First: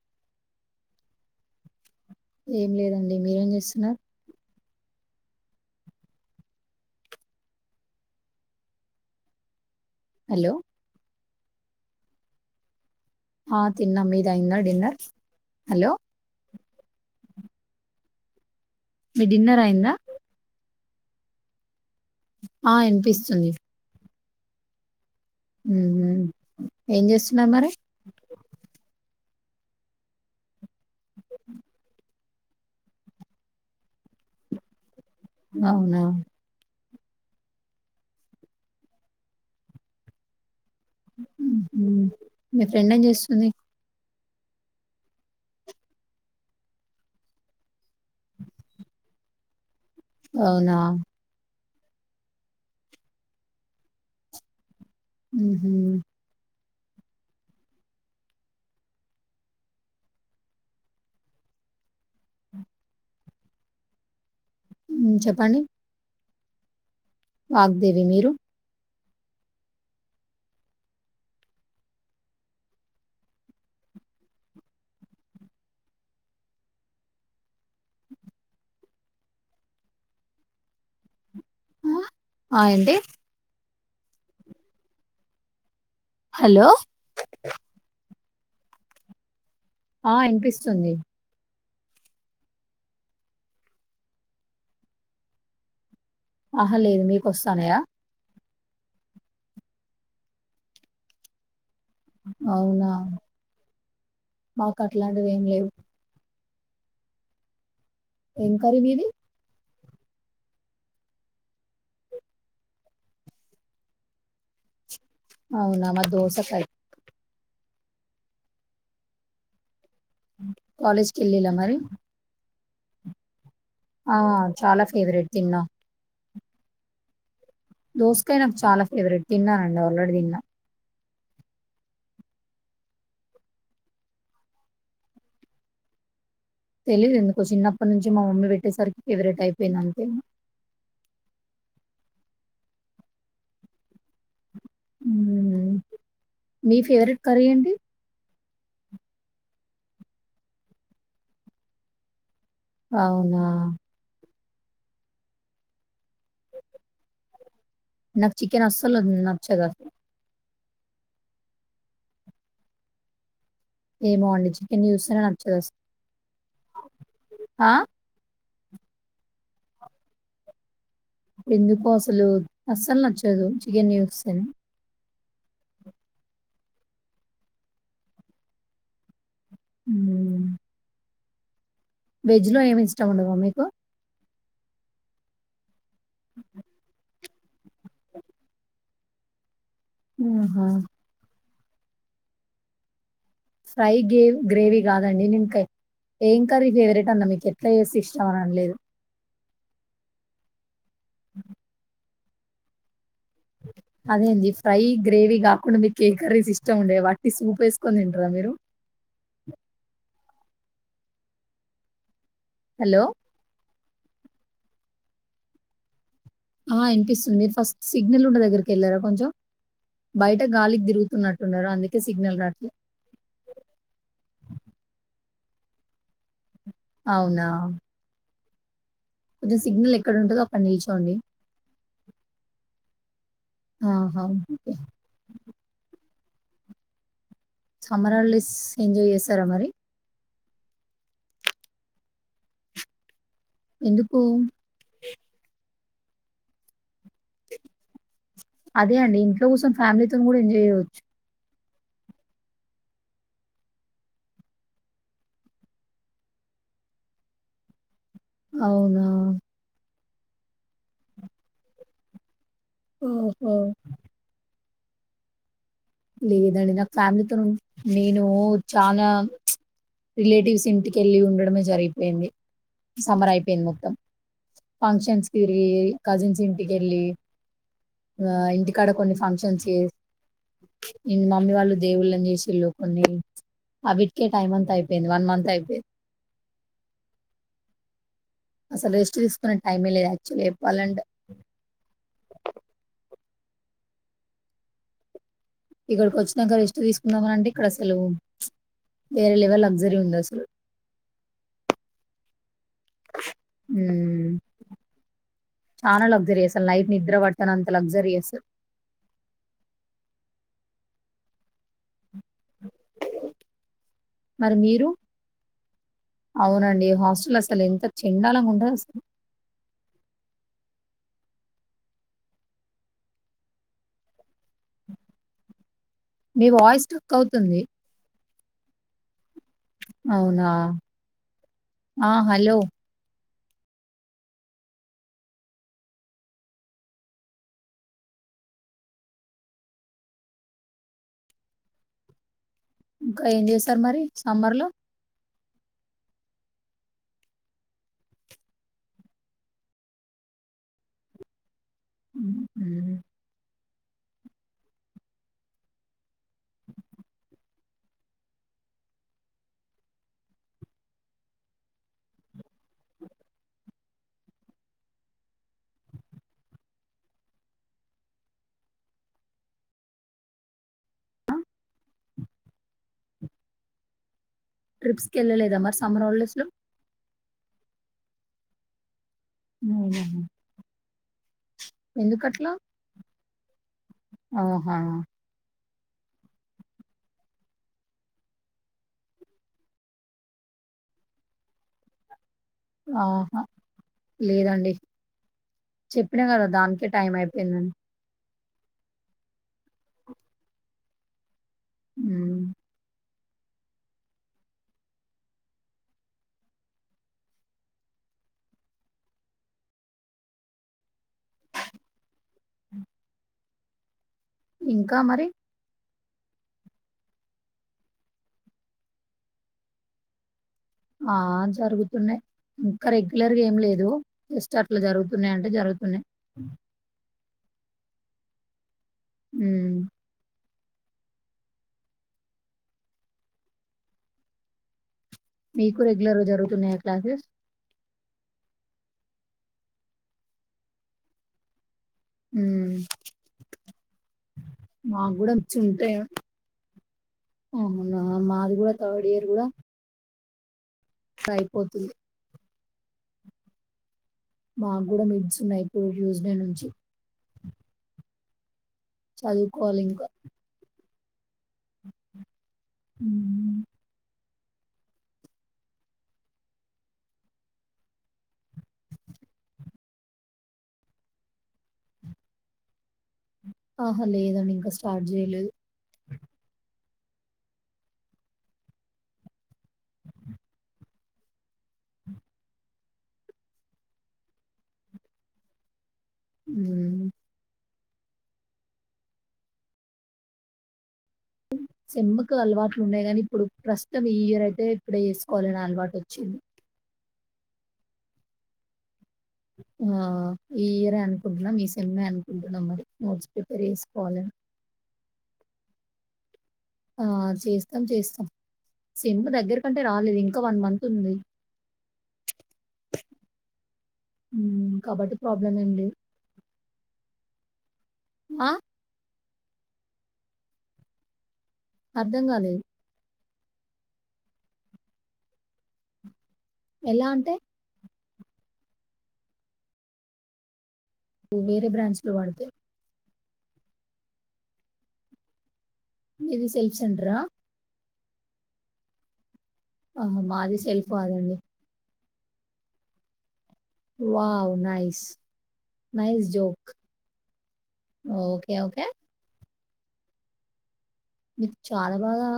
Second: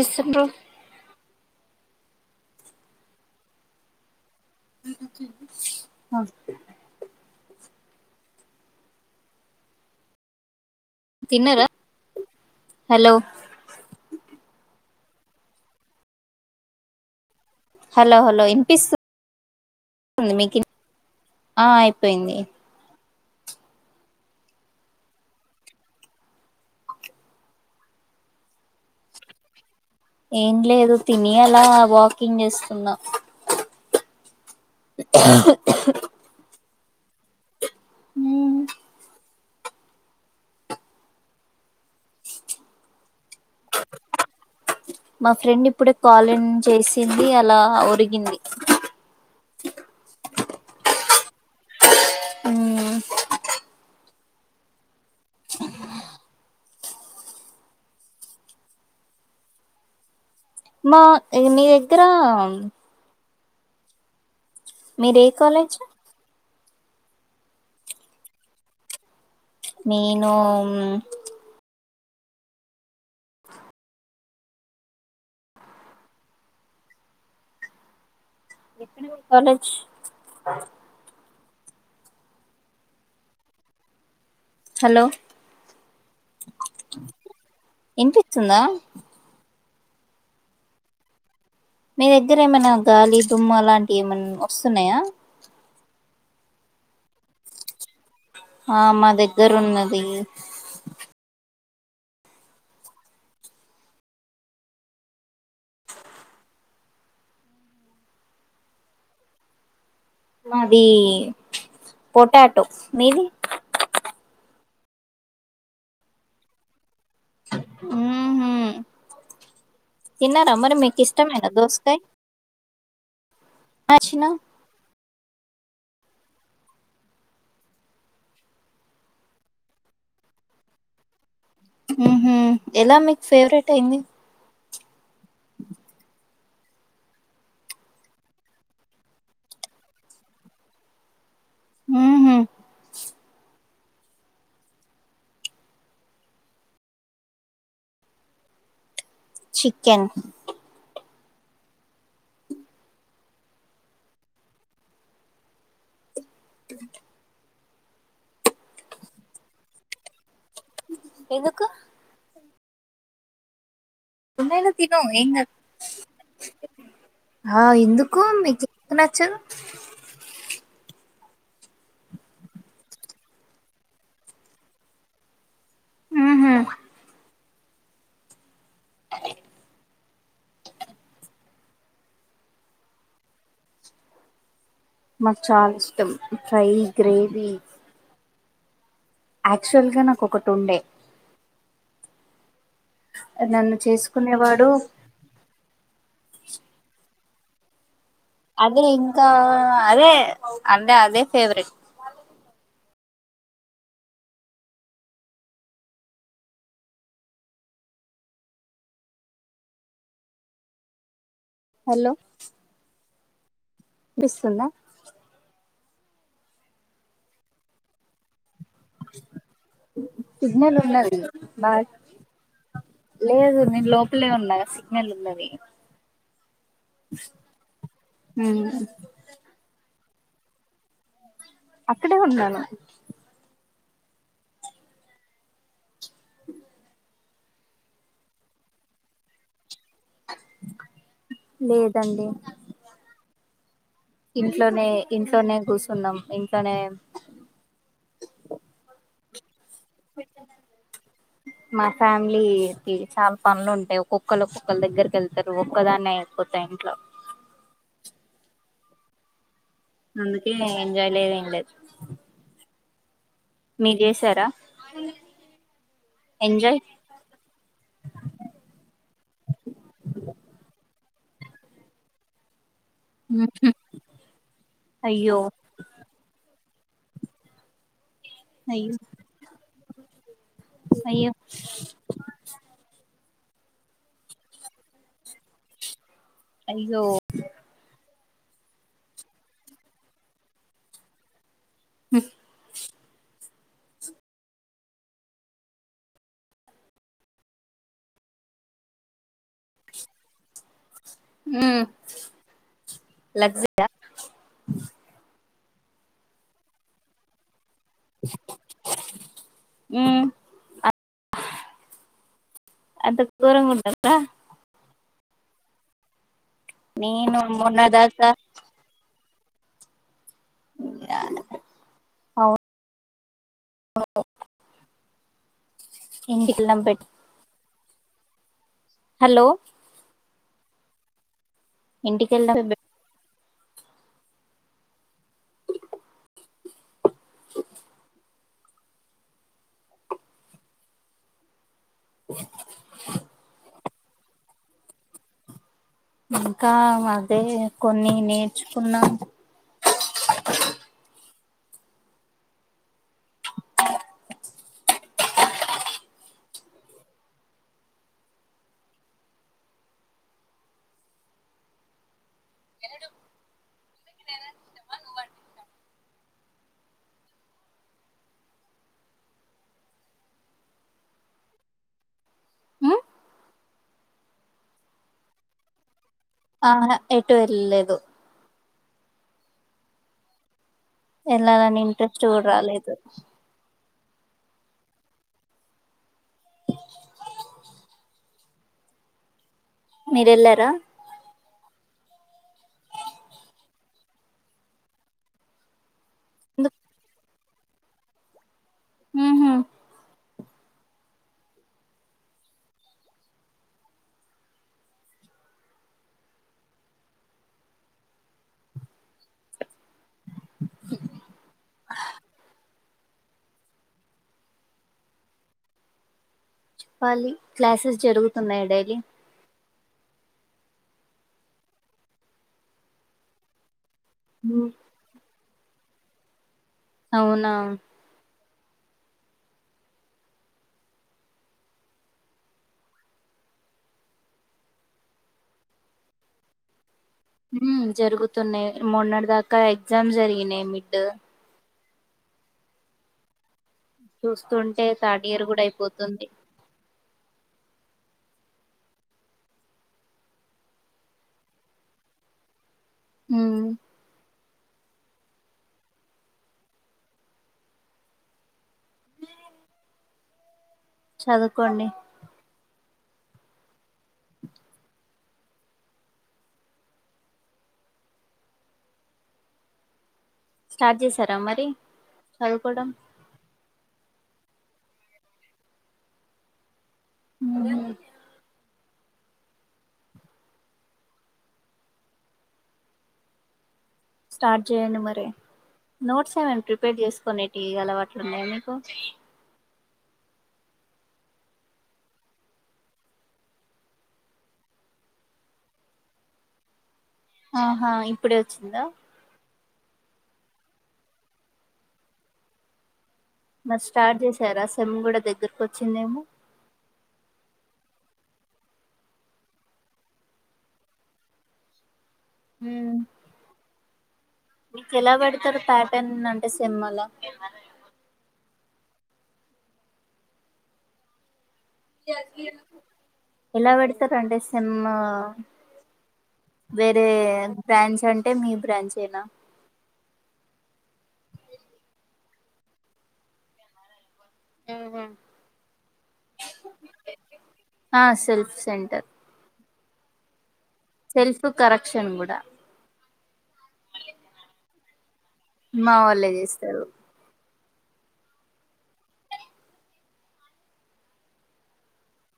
ఏసుండ్రు ఏం లేదండి మీరేం చేస్తున్నారు హలో తిన్నరా ఆ తిన్నం మీదయింద డిన్నర్ హలో హలో హలో ఇన్ మీ డిన్నర్ అయిందా? ఆ ఆయి ఆ వినిపిస్తుంది. ఉహు ఏం చేస్తున్నారు మరి? ఏం లేదు తిని అలా వాకింగ్ చేస్తున్నా. అవున ఉ మీ ఫ్రెండ్ ఏం చేస్తుంది? మా ఫ్రెండ్ ఇప్పుడే కాల్ ఇన్ చేసింది. అలా ఒరిగింది. అవునా ఉమ్ ఆహ మా ఇంగ ని ఎగ్గర మ్మ్, మీరు ఏ చెప్పండి కాలేజ్? వాగ్దేవి మీరు? నేను ఎక్కడ ఉన్ కాలేజ్ ఆ ఆ ఏంటి? హలో హలో చ్చుందా ఆ అనిపిస్తుంది. మీ దగ్గర ఏమైనా గాలి, దుమ్మ లాంటివి ఏమన్నా వస్తున్నాయా? ఆహా లేదు మీకుస్తానయా? ఆ మా దగ్గర ఉన్నది. అవునా మాకు అట్లాంటివి ఏం లేవు? ఏం కార వీది మాది పొటాటో మీది? అవునా మ దోసకాయ్ మ్హ తిన్నారా మరి మీకు కాలేజ్కి ఇష్టమేనా వెళ్ళిలా మరి దోసకాయ్? ఆ చాలా ఫేవరెట్ తిన్నా. దోస్కాయ నాకు చాలా ఫేవరెట్ తిన్నానండి ఆల్రెడీ తిన్నా. ఉహ ఎలా మీకు ఫేవరెట్ అయింది? తెలిదు ఎందుకో చిన్నప్పటి నుంచి మా మమ్మీ పెట్టేసరికి ఫేవరెట్ అయిపోయింది అంతేమ ఆహ మీ ఫేవరెట్ కర్రీ ఏంటి? చికెన్ అవునా దువేంత నాకు చికెన్ అస్సలు నాకు నచ్చద ఎందుకు? ఏమో అండి కొన్నాయినా చికెన్ తిను చూస్తేనే ఏంకాదు. నచ్చదు అసలు. ఆ ఎందుకో మీకి నచ్చదు ఎందుకో అసలు అస్సలు నచ్చదు చికెన్ ూస్తేనే హుహ్ వెజ్ లో ఏమి ఇష్టం ఉండవా మీకు మక్ చాలిష్టం ఫ్రై గ్రేవి యాక్చువల్ గా నాకొకటి ఆహా! ఉండే నన్ను ఫ్రై గే చేసుకునేవాడు గ్రేవీ కాదండి నేనుకా ఏం కర్రీ ఫేవరెట్ అన్నా మీకు ఎట్లా చేేసి ఇష్టం అని అనలేదు. అదే ఇంకా అదే అంటే అదే ఫేవరెట్ [inaudible] అదే అండి ఫ్రై గ్రేవీ కాకుండా మీకు కేక్ కర్రీస్ ఇష్టం ఉండేవి వాట్టి సూప్ వేసుకోనింటారా మీరు [inaudible] హలో హలో వినిపిస్తుందా ఆహ్ వినిపిస్తుంది ఫస్ట్ సిగ్నల్ ఉన్న దగ్గరికి వెళ్ళారా కొంచెం బయట సిగ్నల్ గాలికి ఉన్నది తిరుగుతున్నట్టున్నారు బా అందుకే సిగ్నల్ రాట్లేదు లేదు నేను లోపలే ఉన్నా సిగ్నల్ ఉన్నది అవునా ఉమ్ కొంచెం సిగ్నల్ ఎక్కడ ఉంటుందో అక్కడ నిల్చోండి అక్కడే ఉన్నాను ఆహా సమ్మరాల్డేస్ ఎంజాయ్ చేస్తారా మరి లేదండి ఎందుకు? ఇంట్లోనే ఇంట్లోనే కూసున్నాం ఇంట్లోనే అదే అండి. ఇంట్లో కోసం ఫ్యామిలీతో కూడా ఎంజాయ్ చేయవచ్చు మా ఫ్యామిలీ కి చాలా పనులు ఉంటాయి ఒక్కొక్కళ్ళు ఒక్కొక్కళ్ దగ్గరికి వెళ్తారు ఒక్కదాన్నే అయిపోతు దాయి్ ఇంట్లో [inaudible] అవునా అందుకే ఎంజాయ్ లేద్ ఎం లేద్ ఉమ్ మీరు చేసారా లేదండి ఎంజాయ్ నా ఫ్యామిలీతో నేను చాలా రిలేటివ్స్ ఇంటికెళ్ళి ఉండడమే జరిగిపోయింది సమ్మర్ అయిపోయింది మొత్తం ఫంక్షన్స్ అయ్యో తిరిగి కజిన్స్ ఇ ఎళ్ళి ఇగ ఇంటికాడ అయ్యో కొన్ని ఫంక్షన్స్ ఇంగ అయ్యో మమ్మీ వాళ్ళు దేవుళ్ళని చేసిళ్ళు కొన్ని అవీటికే టైమ్ అంతా అయిపోయింది వన్ మంత్ అయిపోయింది అయ్యో అసలు రెస్ట్ తీసుకునే టైమే లేదు యాక్చువల్లీ చెప్పాలంటే హు ఇక్కడికి వచ్చినాంక ఎష్ట్ తీసుకుందామంటే ఇక్కడ అసలు వేరే లేవాలగ్జరి ఉందాసలు ఉమ్ లగ్జరి ఆహ్ చానా లగ్జరి అసలు నైట్ నిద్ర పట్టనంత అబ్జర్వ్ చేసుకుంటే అంత గొరంగా ఉంటారు కదా మరి మీరు అవునండి హాస్టల్ నేను అసలు మొన్న ఎంత దాకా చెండాలగా ఉంటది అసలు అవును మీ వాయిస్ పెట్ స్టక్ అవుతుంది హలో అవునా ఆ ఇంటికి హలో వెళ్ళాం [inaudible] ఇంకా ఏం చేశారు మరి సమ్మర్ లో ఇంకా అదే కొన్ని నేర్చుకున్నాం [inaudible] [inaudible] ఉమ్ ట్రిప్స్కి వెళ్ళలేదా మరి సమ్మర్ హాలిడేస్ లో? ఆ హా ఏటు వెళ్ళలేదు హుహమ్ వెళ్లాలని ఇంట్రెస్ట్ కూడా రాలేదు ఓహో మీర వెళ్లారా ఆహా లేదండి చెప్పినా కదా ఎందుకు? దానికే టైం అయిపో ఏడి ఉహు ఉ ఇంకా మరి చెప్పాలి క్లాసెస్ జరుగుతున్నాయి డైలీ ఆ జరుగుతున్నాయి ఇంకా రెగ్యులర్గా ఏం లేదు ఎస్ట్ అట్లా జరుగుతున్నాయి అంటే జరుగుతున్నాయి అవునా ఉ మీకు రెగ్యులర్గా జరుగుతున్నాయా క్లాసెస్ ఉ జరుగుతున్నాయి్ మొన్నటి దాకా ఎగ్జామ్ జరిగినాయి మిడ్ ఉ చూస్తుంటే మాకు థర్డ్ కూడా ఇయర్ వచ్చుంటా అయిపోతుంది అవునా మాది కూడా థర్డ్ ఇయర్ కూడా సయిపోతుంది ఉ మాకు కూడాూడ మిడ్స్ ఉన్నాయిప్పుడు ట్యూస్డే నుంచి చదువుకోవాలి ఇంకా చదువుకోండి ఉ స్టార్ట్ చేసారా మరి చదువుకోవడం ఆహా లేదండి ఇంకా స్టార్ట్ చేయలేదు ఉహు స్టార్ట్ చేయండి మరి నోట్స్ ఏమైనా ప్రిపేర్ హ్మ్. చేసుకుొనేటి ఇ అలవాట్లున్నాయి మీకు సేమ్ కి అలవాట్లు ఉన్నాయి కానీ ఇప్పుడు ప్రస్తుతం ఈ ఇయర్ అయితే ఇప్పుడే చేసుకోవాలనే అలవాటు వచ్చింది ఆహా ఇప్పుడే వచ్చిందా ఆ ఈ ఇయరే అనుకుంటున్నాం ఈ సేమే అనుకుంటున్నాం మరి నోడ్ మరి స్టార్ట్ చేసారా సెమ్ కూడా దగ్గరకు వచ్చిందేమో ఆ చేస్తాం చేస్తాం సేమ్ దగ్గర కంటే రాలేదు ఇంకా వన్ మంత్ ఉంది ఉ హ్మ్. మీకు ఎలా కాబట్టి ప్రాబ్లమ్ పడతారు ఏం లేదు. ప్యాటర్న్ అంటే సేమ్ అలా ఏది ఆ అర్థం గాలేదు. ఎలా పెడతారు అంటే సమ్ వేరే ఎలా అంటే? బ్రాంచ్ అంటే మీ బ్రాంచేనా ను వేరే బ్రాంచ్ లో వాడితే ఉహు మీది సెల్ఫ్ సెంటరా? ఆ సెల్ఫ్ సెంటర్ ఆ మాది సెల్ఫ్ కాదండి సెల్ఫ్ కరెక్షన్ కూడా వావ్ నయిస్ మా వాళ్ళే చేస్తారు ఓకే ఓకే మీకు చాలా బాగా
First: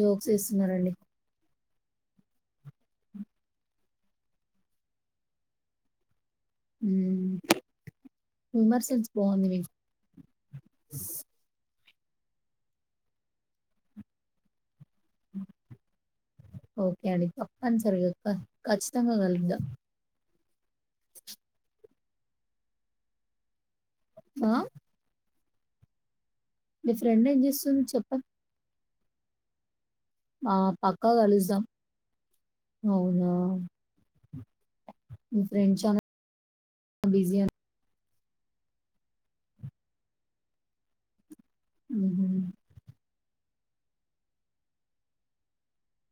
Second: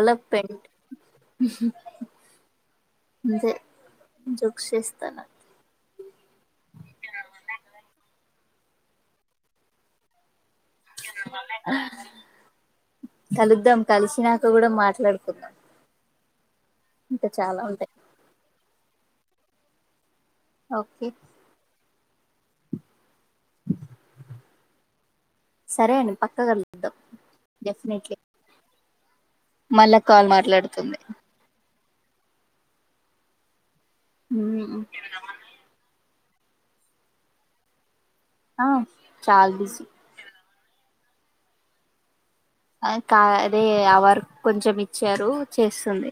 జోక్స్ ఏస్తున్నారండి. అంతే జోక్ చేస్తున్నా హుమర్ సన్స్ బాగుంది మీ కిందటి వారమే కలుద్దాం కలిసినాక కూడా మాట్లాడుకుందాం ఓకే అండి ఇంకా చాలా తప్పని ఉంటాయి సరిగా ఖచ్చితంగా కలుగుద్దాం ఓకే ఆ సరే అండి పక్క మీ కలుద్దాం ఫ్రెండ్ ఏం జేస్తుంది డెఫినెట్లీ చెప్పండి? మళ్ళా కాల్ ఆ మాట్లాడుతుంది పక్క కలుస్తాం అవునా ఫ్రెంచ్ బిసియ ఆ చాలదిసి ఉ కా అదే ఆ వర్క్ కొంచెం ఇచ్చారు చేస్తుంది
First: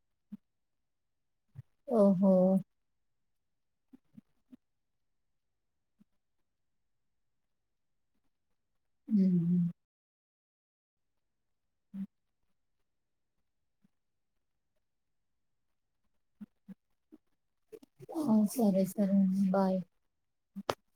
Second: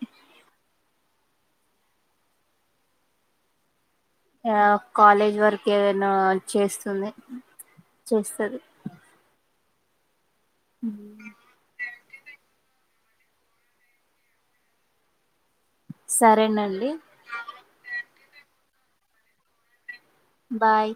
ఓహో ఆ కాలేజ్ వర్క్ ఏదైనా చేస్తుంది చేస్తది ఉ హు సరేనండి ఆ సరే సరే బాయ్ బాయ్